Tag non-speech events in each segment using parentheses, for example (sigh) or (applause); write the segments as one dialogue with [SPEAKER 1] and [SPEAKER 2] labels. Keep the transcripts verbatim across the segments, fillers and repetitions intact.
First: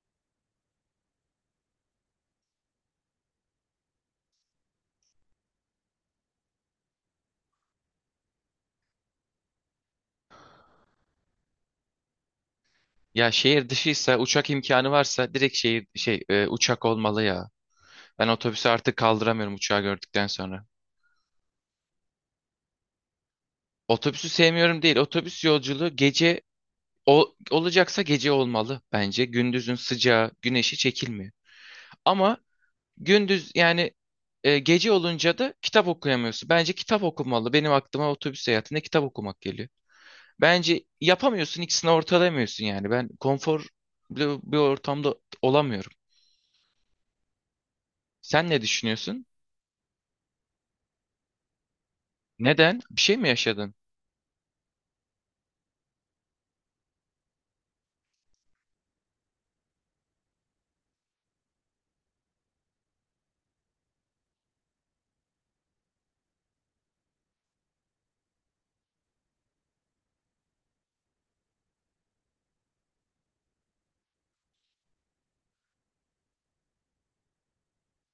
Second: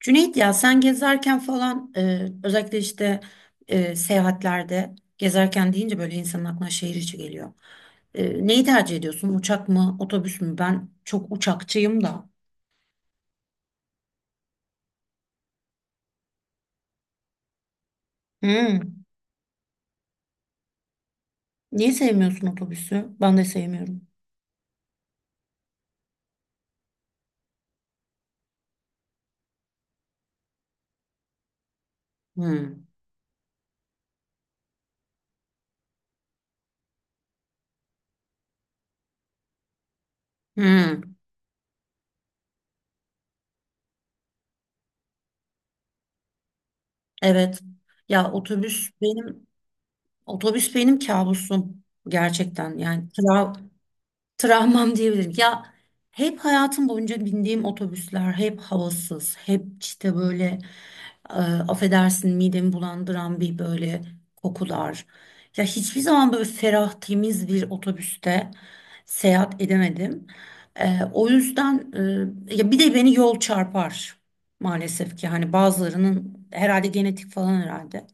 [SPEAKER 1] Cüneyt ya sen gezerken falan, e, özellikle işte e, seyahatlerde gezerken deyince böyle insanın aklına şehir içi geliyor. E, neyi tercih ediyorsun? Uçak mı, otobüs mü? Ben çok uçakçıyım da.
[SPEAKER 2] Ya şehir dışıysa uçak imkanı varsa direkt şehir şey e, uçak olmalı ya. Ben otobüsü artık
[SPEAKER 1] Hmm.
[SPEAKER 2] kaldıramıyorum uçağı gördükten sonra.
[SPEAKER 1] Niye sevmiyorsun otobüsü? Ben de sevmiyorum.
[SPEAKER 2] Otobüsü sevmiyorum değil. Otobüs yolculuğu gece o, olacaksa gece olmalı bence. Gündüzün sıcağı, güneşi çekilmiyor. Ama
[SPEAKER 1] Hmm.
[SPEAKER 2] gündüz yani... e, Gece olunca da kitap okuyamıyorsun. Bence kitap okumalı. Benim aklıma otobüs seyahatinde kitap okumak geliyor. Bence
[SPEAKER 1] Hmm.
[SPEAKER 2] yapamıyorsun ikisini ortalamıyorsun yani. Ben konforlu bir ortamda olamıyorum.
[SPEAKER 1] Evet. Ya
[SPEAKER 2] Sen ne
[SPEAKER 1] otobüs
[SPEAKER 2] düşünüyorsun?
[SPEAKER 1] benim otobüs benim kabusum gerçekten.
[SPEAKER 2] Neden? Bir
[SPEAKER 1] Yani
[SPEAKER 2] şey mi
[SPEAKER 1] tra-
[SPEAKER 2] yaşadın?
[SPEAKER 1] travmam diyebilirim. Ya hep hayatım boyunca bindiğim otobüsler hep havasız, hep işte böyle, e, affedersin, midemi bulandıran bir böyle kokular. Ya hiçbir zaman böyle ferah, temiz bir otobüste seyahat edemedim. E, o yüzden, e, ya bir de beni yol çarpar maalesef ki, hani bazılarının herhalde genetik falan herhalde.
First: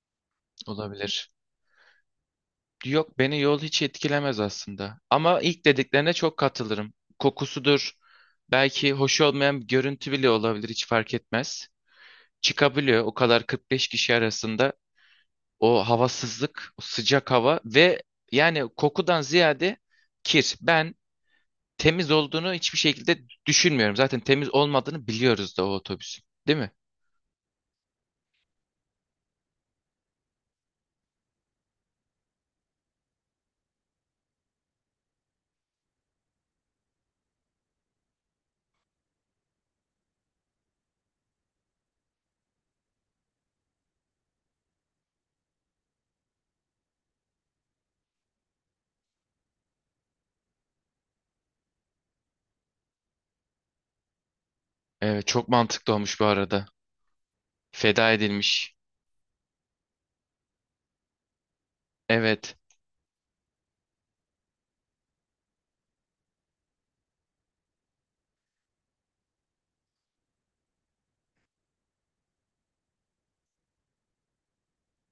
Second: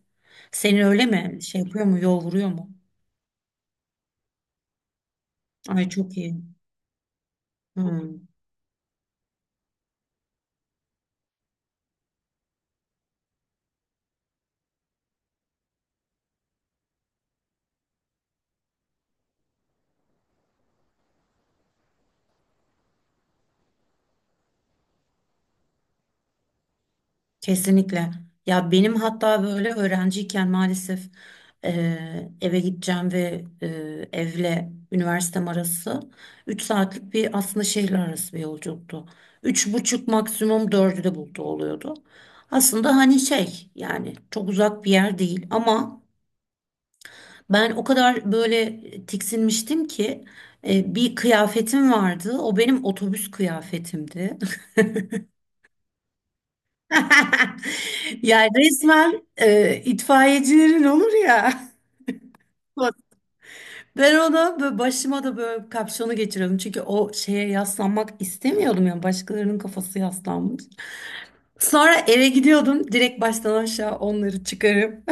[SPEAKER 1] Senin öyle
[SPEAKER 2] Olabilir.
[SPEAKER 1] mi? Şey yapıyor mu? Yol vuruyor mu?
[SPEAKER 2] Yok beni yol hiç etkilemez aslında. Ama ilk
[SPEAKER 1] Ay
[SPEAKER 2] dediklerine
[SPEAKER 1] çok
[SPEAKER 2] çok
[SPEAKER 1] iyi.
[SPEAKER 2] katılırım. Kokusudur.
[SPEAKER 1] Hmm.
[SPEAKER 2] Belki hoş olmayan bir görüntü bile olabilir hiç fark etmez. Çıkabiliyor o kadar kırk beş kişi arasında o havasızlık, o sıcak hava ve yani kokudan ziyade kir. Ben temiz olduğunu hiçbir şekilde düşünmüyorum. Zaten temiz olmadığını biliyoruz da o otobüsün, değil mi?
[SPEAKER 1] Kesinlikle. Ya benim hatta böyle öğrenciyken maalesef, e, eve gideceğim ve e, evle üniversitem arası üç saatlik bir, aslında şehirler arası bir yolculuktu. Üç buçuk, maksimum dördü de buldu oluyordu. Aslında hani şey yani çok uzak bir yer değil, ama ben o kadar böyle tiksinmiştim ki, e, bir kıyafetim vardı. O benim otobüs kıyafetimdi.
[SPEAKER 2] Evet, çok mantıklı olmuş bu arada.
[SPEAKER 1] (laughs)
[SPEAKER 2] Feda
[SPEAKER 1] Ya
[SPEAKER 2] edilmiş.
[SPEAKER 1] resmen, e, itfaiyecilerin olur ya.
[SPEAKER 2] Evet.
[SPEAKER 1] Ben ona böyle, başıma da böyle kapşonu geçiriyordum. Çünkü o şeye yaslanmak istemiyordum yani, başkalarının kafası yaslanmış. Sonra eve gidiyordum direkt, baştan aşağı onları çıkarıp.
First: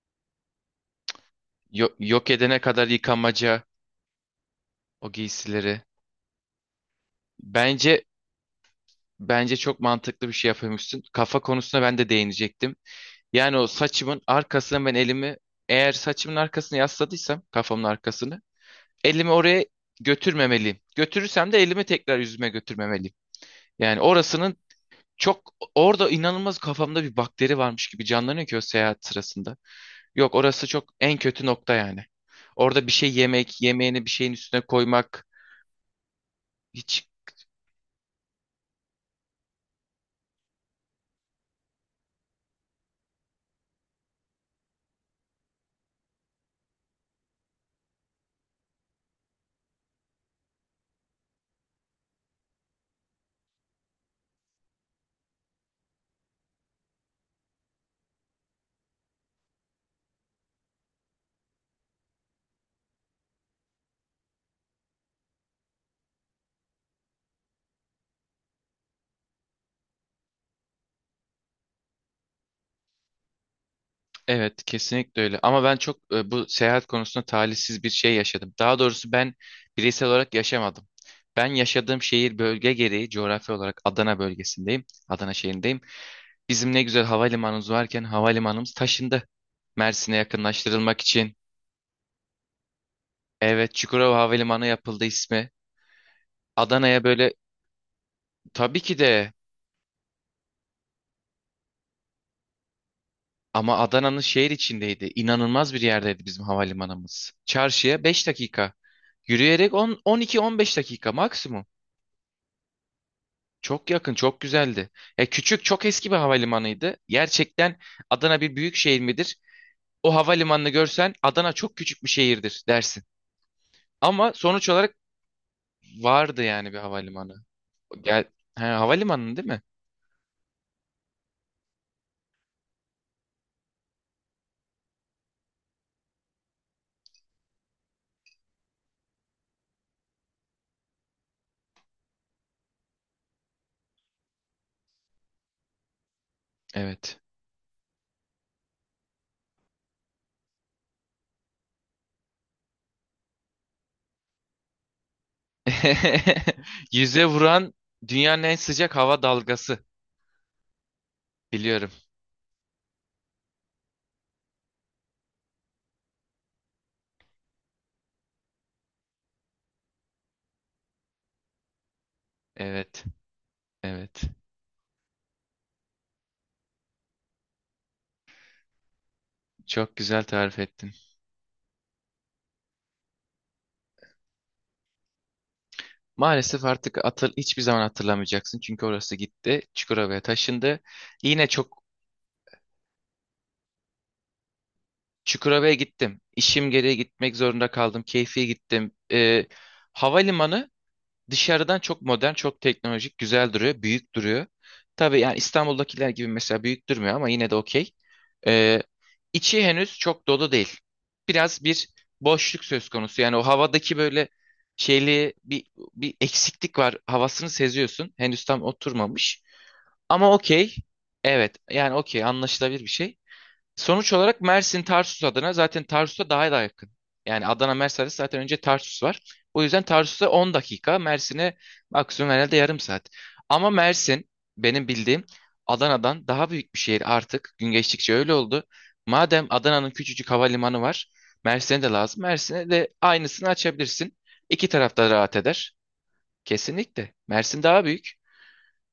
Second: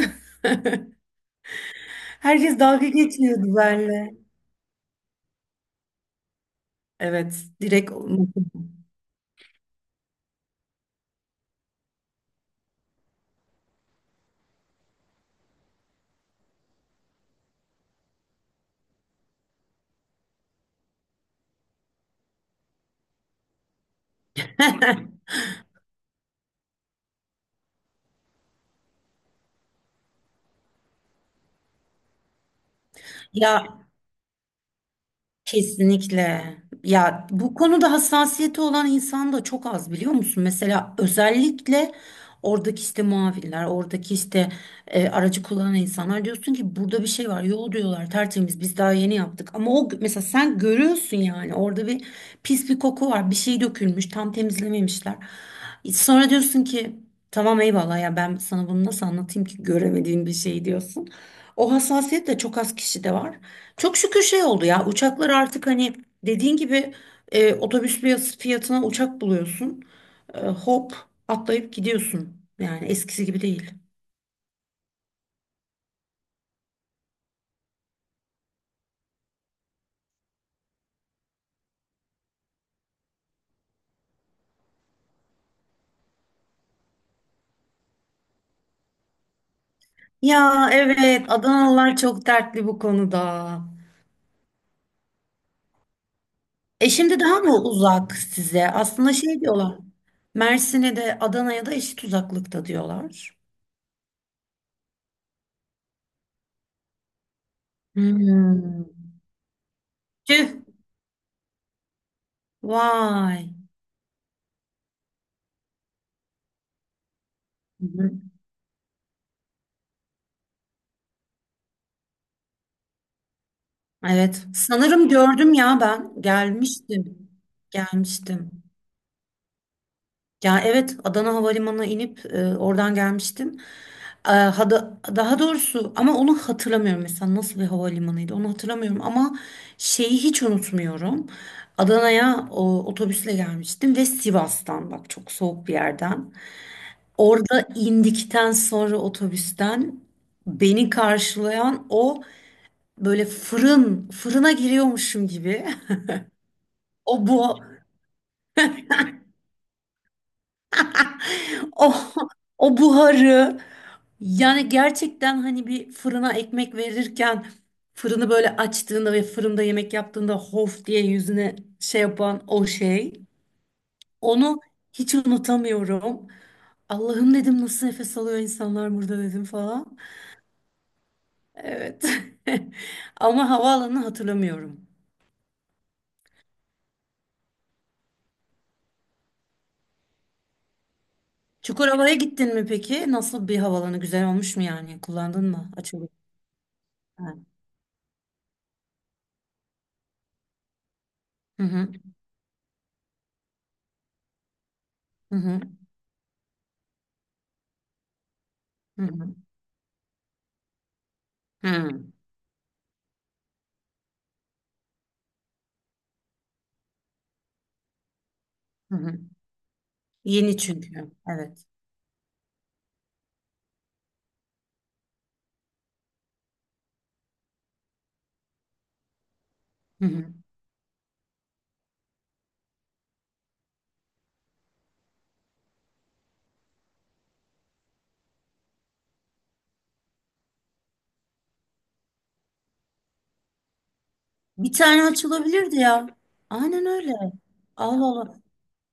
[SPEAKER 2] Yo-
[SPEAKER 1] (laughs)
[SPEAKER 2] yok edene
[SPEAKER 1] Herkes
[SPEAKER 2] kadar
[SPEAKER 1] dalga geçiyordu
[SPEAKER 2] yıkamaca
[SPEAKER 1] benimle.
[SPEAKER 2] o giysileri.
[SPEAKER 1] Evet, direkt.
[SPEAKER 2] Bence bence çok mantıklı bir şey yapıyormuşsun. Kafa konusuna ben de değinecektim. Yani o saçımın arkasına ben elimi, eğer saçımın arkasını yasladıysam kafamın arkasını, elimi oraya götürmemeliyim. Götürürsem de elimi tekrar yüzüme götürmemeliyim. Yani orasının,
[SPEAKER 1] (laughs) (laughs)
[SPEAKER 2] çok orada inanılmaz kafamda bir bakteri varmış gibi canlanıyor ki o seyahat sırasında. Yok orası çok en kötü nokta yani. Orada bir şey yemek,
[SPEAKER 1] Ya,
[SPEAKER 2] yemeğini bir şeyin üstüne koymak
[SPEAKER 1] kesinlikle.
[SPEAKER 2] hiç...
[SPEAKER 1] Ya, bu konuda hassasiyeti olan insan da çok az, biliyor musun? Mesela özellikle oradaki işte muavinler, oradaki işte, e, aracı kullanan insanlar, diyorsun ki burada bir şey var. Yol, diyorlar, tertemiz, biz daha yeni yaptık. Ama o mesela, sen görüyorsun yani, orada bir pis bir koku var. Bir şey dökülmüş, tam temizlememişler. Sonra diyorsun ki, tamam eyvallah ya, ben sana bunu nasıl anlatayım ki, göremediğin bir şey, diyorsun. O hassasiyet de çok az kişide var. Çok şükür şey oldu ya, uçaklar artık hani, dediğin gibi, e, otobüs fiyat- fiyatına uçak buluyorsun. E, hop atlayıp gidiyorsun. Yani eskisi gibi değil.
[SPEAKER 2] Evet, kesinlikle öyle. Ama ben çok e, bu seyahat konusunda talihsiz bir şey yaşadım. Daha doğrusu ben bireysel olarak yaşamadım. Ben yaşadığım şehir bölge gereği coğrafi olarak Adana bölgesindeyim. Adana şehrindeyim. Bizim ne güzel havalimanımız varken havalimanımız taşındı, Mersin'e
[SPEAKER 1] Ya
[SPEAKER 2] yakınlaştırılmak
[SPEAKER 1] evet,
[SPEAKER 2] için.
[SPEAKER 1] Adanalılar çok dertli bu konuda.
[SPEAKER 2] Evet, Çukurova Havalimanı yapıldı ismi.
[SPEAKER 1] E,
[SPEAKER 2] Adana'ya
[SPEAKER 1] şimdi
[SPEAKER 2] böyle,
[SPEAKER 1] daha mı uzak size?
[SPEAKER 2] tabii ki
[SPEAKER 1] Aslında
[SPEAKER 2] de,
[SPEAKER 1] şey diyorlar. Mersin'e de Adana'ya da eşit uzaklıkta diyorlar.
[SPEAKER 2] ama Adana'nın şehir içindeydi. İnanılmaz bir yerdeydi bizim havalimanımız. Çarşıya beş dakika.
[SPEAKER 1] Hmm.
[SPEAKER 2] Yürüyerek on on iki on
[SPEAKER 1] Tüh.
[SPEAKER 2] beş dakika maksimum.
[SPEAKER 1] Vay.
[SPEAKER 2] Çok yakın, çok güzeldi. Ya küçük, çok eski bir havalimanıydı gerçekten.
[SPEAKER 1] Hı hı.
[SPEAKER 2] Adana bir büyük şehir midir? O havalimanını görsen Adana çok küçük bir şehirdir dersin. Ama
[SPEAKER 1] Evet.
[SPEAKER 2] sonuç olarak
[SPEAKER 1] Sanırım gördüm ya ben.
[SPEAKER 2] vardı yani bir
[SPEAKER 1] Gelmiştim.
[SPEAKER 2] havalimanı. Gel,
[SPEAKER 1] Gelmiştim.
[SPEAKER 2] ha, havalimanı değil mi?
[SPEAKER 1] Ya evet, Adana Havalimanı'na inip, e, oradan gelmiştim. E, hada- daha doğrusu, ama onu hatırlamıyorum mesela, nasıl bir havalimanıydı onu hatırlamıyorum, ama şeyi hiç unutmuyorum. Adana'ya o, otobüsle gelmiştim ve Sivas'tan, bak, çok soğuk bir yerden.
[SPEAKER 2] Evet.
[SPEAKER 1] Orada indikten sonra otobüsten beni karşılayan o, böyle fırın fırına giriyormuşum gibi.
[SPEAKER 2] (laughs)
[SPEAKER 1] (laughs)
[SPEAKER 2] Yüze
[SPEAKER 1] o bu
[SPEAKER 2] vuran dünyanın en sıcak hava dalgası. Biliyorum.
[SPEAKER 1] O, (laughs) o buharı, yani gerçekten hani, bir fırına ekmek verirken, fırını böyle açtığında ve fırında yemek yaptığında hof diye yüzüne şey yapan o
[SPEAKER 2] Evet.
[SPEAKER 1] şey.
[SPEAKER 2] Evet.
[SPEAKER 1] Onu hiç unutamıyorum. Allah'ım, dedim, nasıl nefes alıyor insanlar burada, dedim
[SPEAKER 2] Çok
[SPEAKER 1] falan.
[SPEAKER 2] güzel tarif ettin.
[SPEAKER 1] Evet. (laughs) Ama havaalanını hatırlamıyorum.
[SPEAKER 2] Maalesef artık hatır, hiçbir zaman hatırlamayacaksın. Çünkü orası gitti. Çukurova'ya taşındı. Yine çok...
[SPEAKER 1] Çukurova'ya gittin mi peki? Nasıl bir havalanı? Güzel olmuş mu yani? Kullandın mı?
[SPEAKER 2] Çukurova'ya
[SPEAKER 1] Açıldı.
[SPEAKER 2] gittim. İşim gereği
[SPEAKER 1] Ha.
[SPEAKER 2] gitmek zorunda kaldım. Keyfiye gittim. Ee, havalimanı
[SPEAKER 1] Hı
[SPEAKER 2] dışarıdan
[SPEAKER 1] hı.
[SPEAKER 2] çok modern, çok teknolojik, güzel duruyor, büyük duruyor. Tabii
[SPEAKER 1] Hı
[SPEAKER 2] yani
[SPEAKER 1] hı.
[SPEAKER 2] İstanbul'dakiler gibi mesela büyük durmuyor ama yine de okey. Ee,
[SPEAKER 1] Hı hı.
[SPEAKER 2] içi henüz çok dolu değil. Biraz
[SPEAKER 1] Hı
[SPEAKER 2] bir
[SPEAKER 1] hı.
[SPEAKER 2] boşluk söz konusu. Yani o havadaki böyle şeyli bir, bir eksiklik var. Havasını seziyorsun. Henüz tam
[SPEAKER 1] Hı hı.
[SPEAKER 2] oturmamış. Ama
[SPEAKER 1] Yeni
[SPEAKER 2] okey.
[SPEAKER 1] çünkü.
[SPEAKER 2] Evet
[SPEAKER 1] Evet.
[SPEAKER 2] yani okey, anlaşılabilir bir şey. Sonuç olarak Mersin Tarsus adına zaten Tarsus'a daha da yakın. Yani Adana Mersin arası zaten önce Tarsus var. O yüzden
[SPEAKER 1] Hı hı.
[SPEAKER 2] Tarsus'a on dakika, Mersin'e maksimum herhalde yarım saat. Ama Mersin benim bildiğim Adana'dan daha büyük bir şehir artık. Gün geçtikçe öyle oldu. Madem Adana'nın küçücük havalimanı var, Mersin'e de lazım. Mersin'e de aynısını açabilirsin. İki
[SPEAKER 1] Bir tane
[SPEAKER 2] tarafta rahat eder.
[SPEAKER 1] açılabilirdi ya. Aynen öyle.
[SPEAKER 2] Kesinlikle. Mersin daha
[SPEAKER 1] Allah
[SPEAKER 2] büyük.
[SPEAKER 1] Allah.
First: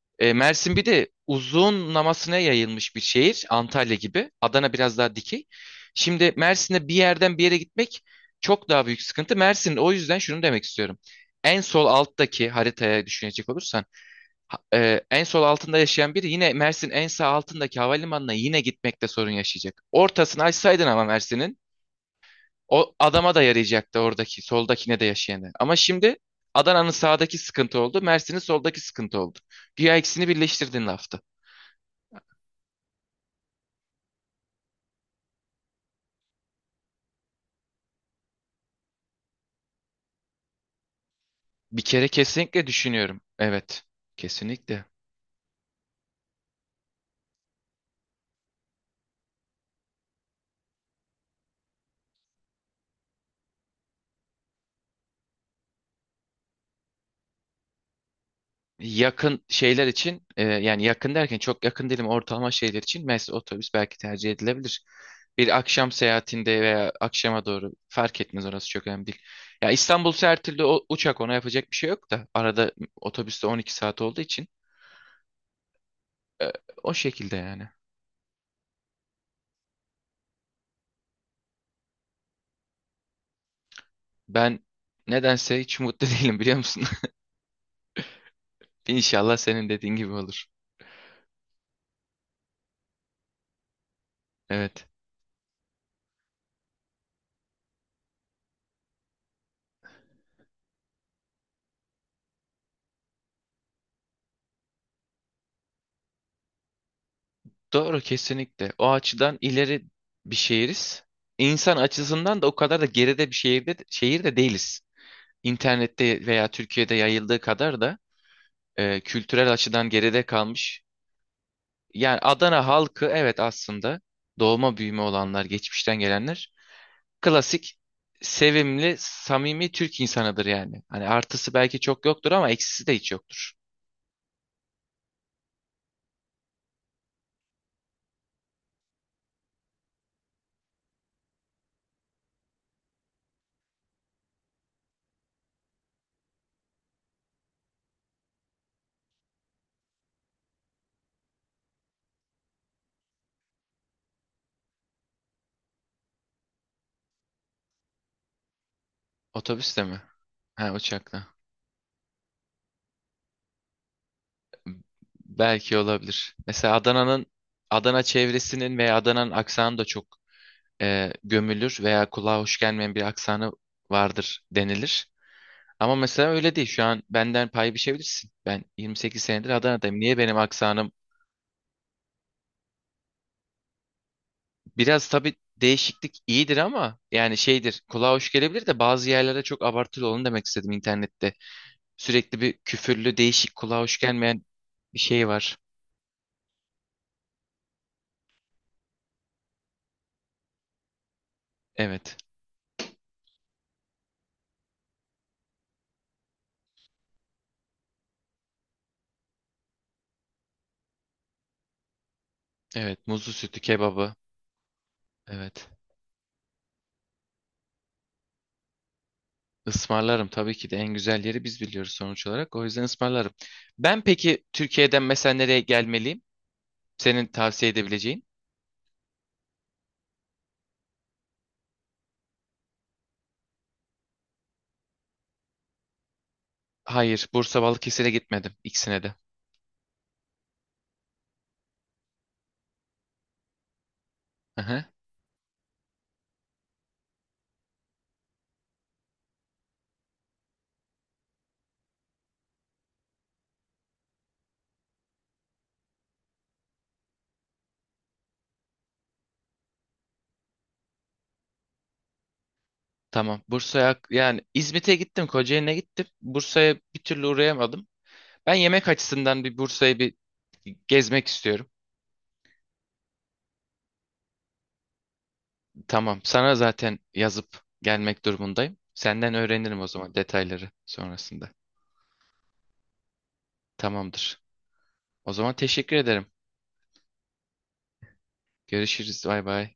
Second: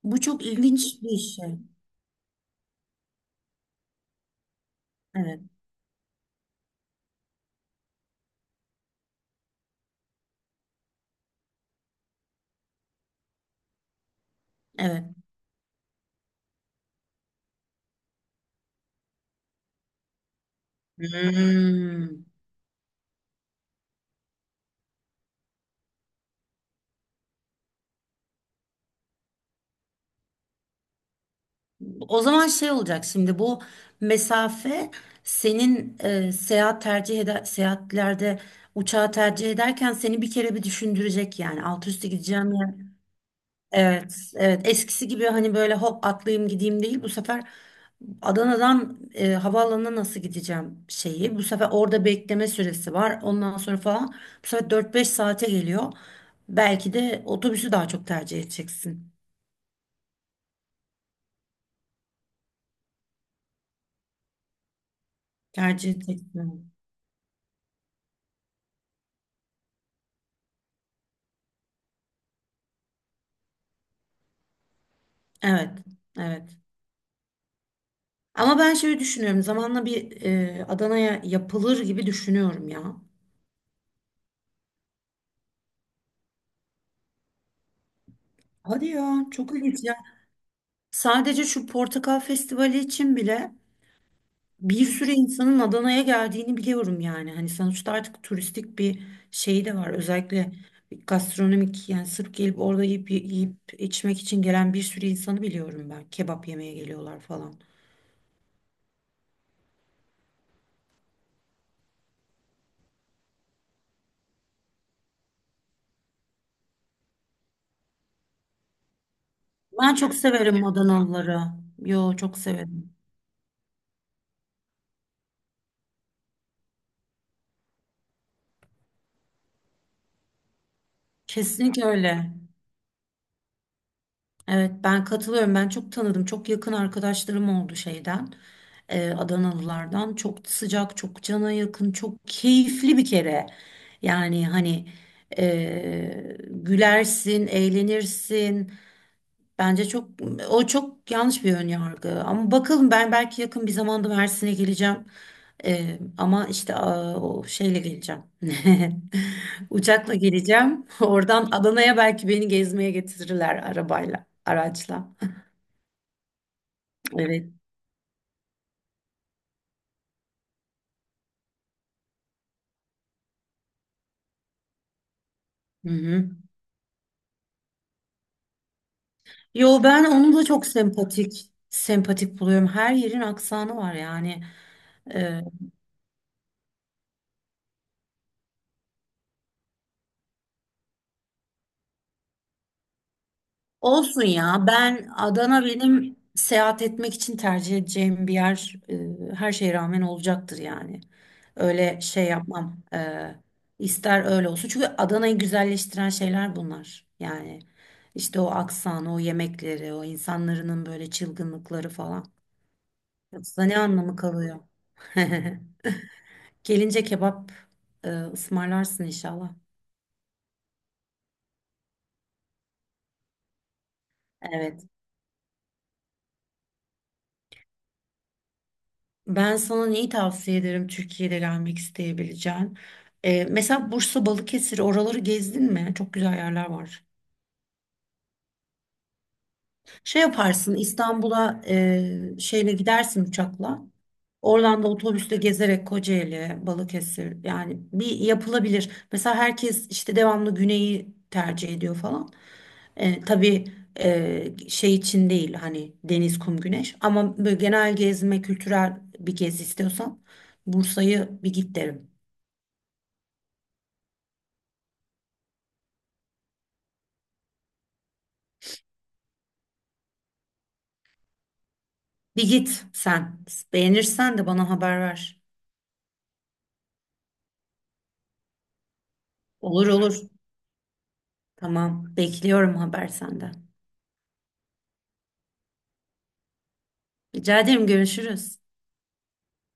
[SPEAKER 1] Bu
[SPEAKER 2] E,
[SPEAKER 1] çok
[SPEAKER 2] Mersin bir
[SPEAKER 1] ilginç
[SPEAKER 2] de
[SPEAKER 1] bir şey.
[SPEAKER 2] uzunlamasına yayılmış bir şehir. Antalya gibi. Adana biraz daha
[SPEAKER 1] Evet.
[SPEAKER 2] dikey. Şimdi Mersin'de bir yerden bir yere gitmek çok daha büyük sıkıntı. Mersin, o yüzden şunu demek istiyorum. En sol alttaki haritaya düşünecek olursan ha- e,
[SPEAKER 1] Evet.
[SPEAKER 2] en sol altında yaşayan biri yine Mersin en sağ altındaki havalimanına yine gitmekte sorun yaşayacak. Ortasını açsaydın ama Mersin'in,
[SPEAKER 1] Hmm.
[SPEAKER 2] o adama da yarayacaktı oradaki soldakine de yaşayanı. Ama şimdi Adana'nın sağdaki sıkıntı oldu. Mersin'in soldaki sıkıntı oldu. Güya ikisini birleştirdin lafta.
[SPEAKER 1] O zaman şey olacak şimdi, bu mesafe, senin, e, seyahat tercih eder seyahatlerde uçağı tercih ederken seni bir kere bir düşündürecek, yani
[SPEAKER 2] Bir
[SPEAKER 1] alt
[SPEAKER 2] kere
[SPEAKER 1] üstü gideceğim
[SPEAKER 2] kesinlikle
[SPEAKER 1] yer.
[SPEAKER 2] düşünüyorum. Evet,
[SPEAKER 1] Evet, evet.
[SPEAKER 2] kesinlikle.
[SPEAKER 1] Eskisi gibi hani böyle hop atlayayım gideyim değil. Bu sefer Adana'dan, e, havaalanına nasıl gideceğim şeyi. Bu sefer orada bekleme süresi var. Ondan sonra falan. Bu sefer dört beş saate geliyor. Belki de otobüsü daha çok tercih edeceksin.
[SPEAKER 2] Yakın şeyler için, e, yani yakın derken çok yakın değilim, ortalama şeyler için mesela otobüs belki tercih edilebilir. Bir
[SPEAKER 1] Tercih
[SPEAKER 2] akşam seyahatinde
[SPEAKER 1] edeceksin.
[SPEAKER 2] veya akşama doğru fark etmez, orası çok önemli değil. Ya İstanbul her türlü, o- uçak, ona yapacak bir şey yok da arada otobüste on iki saat olduğu için
[SPEAKER 1] Evet.
[SPEAKER 2] e,
[SPEAKER 1] Evet.
[SPEAKER 2] o şekilde yani.
[SPEAKER 1] Ama ben şöyle düşünüyorum, zamanla bir, e, Adana'ya yapılır gibi düşünüyorum ya.
[SPEAKER 2] Ben nedense hiç mutlu (laughs) değilim biliyor musun?
[SPEAKER 1] Hadi
[SPEAKER 2] (laughs)
[SPEAKER 1] ya,
[SPEAKER 2] İnşallah
[SPEAKER 1] çok
[SPEAKER 2] senin
[SPEAKER 1] ilginç.
[SPEAKER 2] dediğin
[SPEAKER 1] Ya
[SPEAKER 2] gibi olur.
[SPEAKER 1] sadece şu portakal festivali için bile bir
[SPEAKER 2] Evet.
[SPEAKER 1] sürü insanın Adana'ya geldiğini biliyorum yani. Hani sonuçta artık turistik bir şey de var. Özellikle gastronomik, yani sırf gelip orada yiyip, yiyip içmek için gelen bir sürü insanı biliyorum ben. Kebap yemeye geliyorlar falan.
[SPEAKER 2] Doğru, kesinlikle. O açıdan ileri bir şehiriz. İnsan açısından da o kadar da geride bir şehirde, şehir de değiliz. İnternette veya Türkiye'de yayıldığı kadar da e, kültürel açıdan
[SPEAKER 1] Ben çok
[SPEAKER 2] geride
[SPEAKER 1] severim
[SPEAKER 2] kalmış.
[SPEAKER 1] Adanalıları. Yo,
[SPEAKER 2] Yani
[SPEAKER 1] çok
[SPEAKER 2] Adana
[SPEAKER 1] severim.
[SPEAKER 2] halkı, evet, aslında doğma büyüme olanlar, geçmişten gelenler, klasik sevimli, samimi Türk insanıdır yani. Hani artısı belki
[SPEAKER 1] Kesinlikle
[SPEAKER 2] çok yoktur
[SPEAKER 1] öyle.
[SPEAKER 2] ama eksisi de hiç yoktur.
[SPEAKER 1] Evet, ben katılıyorum. Ben çok tanıdım. Çok yakın arkadaşlarım oldu şeyden, e, Adanalılardan. Çok sıcak, çok cana yakın, çok keyifli bir kere. Yani hani, e, gülersin, eğlenirsin. Bence çok, o çok yanlış bir ön yargı. Ama bakalım, ben belki yakın bir zamanda Mersin'e geleceğim. Ee, ama işte, aa, o şeyle geleceğim. (laughs)
[SPEAKER 2] Otobüste mi?
[SPEAKER 1] Uçakla
[SPEAKER 2] Ha,
[SPEAKER 1] geleceğim.
[SPEAKER 2] uçakla.
[SPEAKER 1] Oradan Adana'ya belki beni gezmeye getirirler, arabayla, araçla.
[SPEAKER 2] Belki olabilir. Mesela Adana'nın,
[SPEAKER 1] Evet.
[SPEAKER 2] Adana çevresinin veya Adana'nın aksanı da çok, e, gömülür veya kulağa hoş gelmeyen bir aksanı vardır denilir.
[SPEAKER 1] Hı
[SPEAKER 2] Ama
[SPEAKER 1] hı.
[SPEAKER 2] mesela öyle değil. Şu an benden pay biçebilirsin. Ben yirmi sekiz senedir
[SPEAKER 1] Yo,
[SPEAKER 2] Adana'dayım.
[SPEAKER 1] ben
[SPEAKER 2] Niye
[SPEAKER 1] onu
[SPEAKER 2] benim
[SPEAKER 1] da çok
[SPEAKER 2] aksanım?
[SPEAKER 1] sempatik sempatik buluyorum. Her yerin aksanı var yani.
[SPEAKER 2] Biraz tabii
[SPEAKER 1] Ee,
[SPEAKER 2] değişiklik iyidir ama yani şeydir. Kulağa hoş gelebilir de, bazı yerlere çok abartılı olun demek istedim internette. Sürekli bir küfürlü, değişik, kulağa hoş
[SPEAKER 1] Olsun
[SPEAKER 2] gelmeyen
[SPEAKER 1] ya.
[SPEAKER 2] bir
[SPEAKER 1] Ben
[SPEAKER 2] şey var.
[SPEAKER 1] Adana benim seyahat etmek için tercih edeceğim bir yer, e, her şeye rağmen olacaktır yani. Öyle
[SPEAKER 2] Evet.
[SPEAKER 1] şey yapmam. E, ister öyle olsun. Çünkü Adana'yı güzelleştiren şeyler bunlar. Yani işte, o aksanı, o yemekleri, o insanların böyle çılgınlıkları falan.
[SPEAKER 2] Evet. Muzlu sütü,
[SPEAKER 1] Yoksa ne
[SPEAKER 2] kebabı.
[SPEAKER 1] anlamı kalıyor? (laughs)
[SPEAKER 2] Evet.
[SPEAKER 1] Gelince kebap, e, ısmarlarsın inşallah.
[SPEAKER 2] Ismarlarım tabii ki de, en güzel yeri biz biliyoruz sonuç olarak. O yüzden ısmarlarım. Ben peki
[SPEAKER 1] Evet.
[SPEAKER 2] Türkiye'den mesela nereye gelmeliyim, senin tavsiye edebileceğin?
[SPEAKER 1] Ben sana neyi tavsiye ederim Türkiye'de gelmek isteyebileceğin? Ee, mesela Bursa, Balıkesir, oraları gezdin mi? Çok güzel yerler var.
[SPEAKER 2] Hayır, Bursa Balıkesir'e gitmedim, ikisine de.
[SPEAKER 1] Şey yaparsın, İstanbul'a, e, şeyle gidersin, uçakla. Oradan da
[SPEAKER 2] Aha,
[SPEAKER 1] otobüsle gezerek Kocaeli, Balıkesir yani, bir yapılabilir. Mesela herkes işte devamlı güneyi tercih ediyor falan. E, tabii, e, şey için değil hani, deniz, kum, güneş, ama böyle genel gezme, kültürel bir gezi istiyorsan, Bursa'yı bir git derim.
[SPEAKER 2] tamam. Bursa'ya, yani İzmit'e gittim, Kocaeli'ne gittim, Bursa'ya bir türlü uğrayamadım. Ben yemek açısından bir Bursa'yı bir gezmek istiyorum.
[SPEAKER 1] Bir git sen. Beğenirsen de bana haber ver.
[SPEAKER 2] Tamam. Sana zaten yazıp gelmek durumundayım. Senden öğrenirim o
[SPEAKER 1] Olur
[SPEAKER 2] zaman
[SPEAKER 1] olur.
[SPEAKER 2] detayları sonrasında.
[SPEAKER 1] Tamam. Bekliyorum haber senden.
[SPEAKER 2] Tamamdır. O zaman teşekkür ederim.
[SPEAKER 1] Rica ederim, görüşürüz.
[SPEAKER 2] Görüşürüz. Bay bay.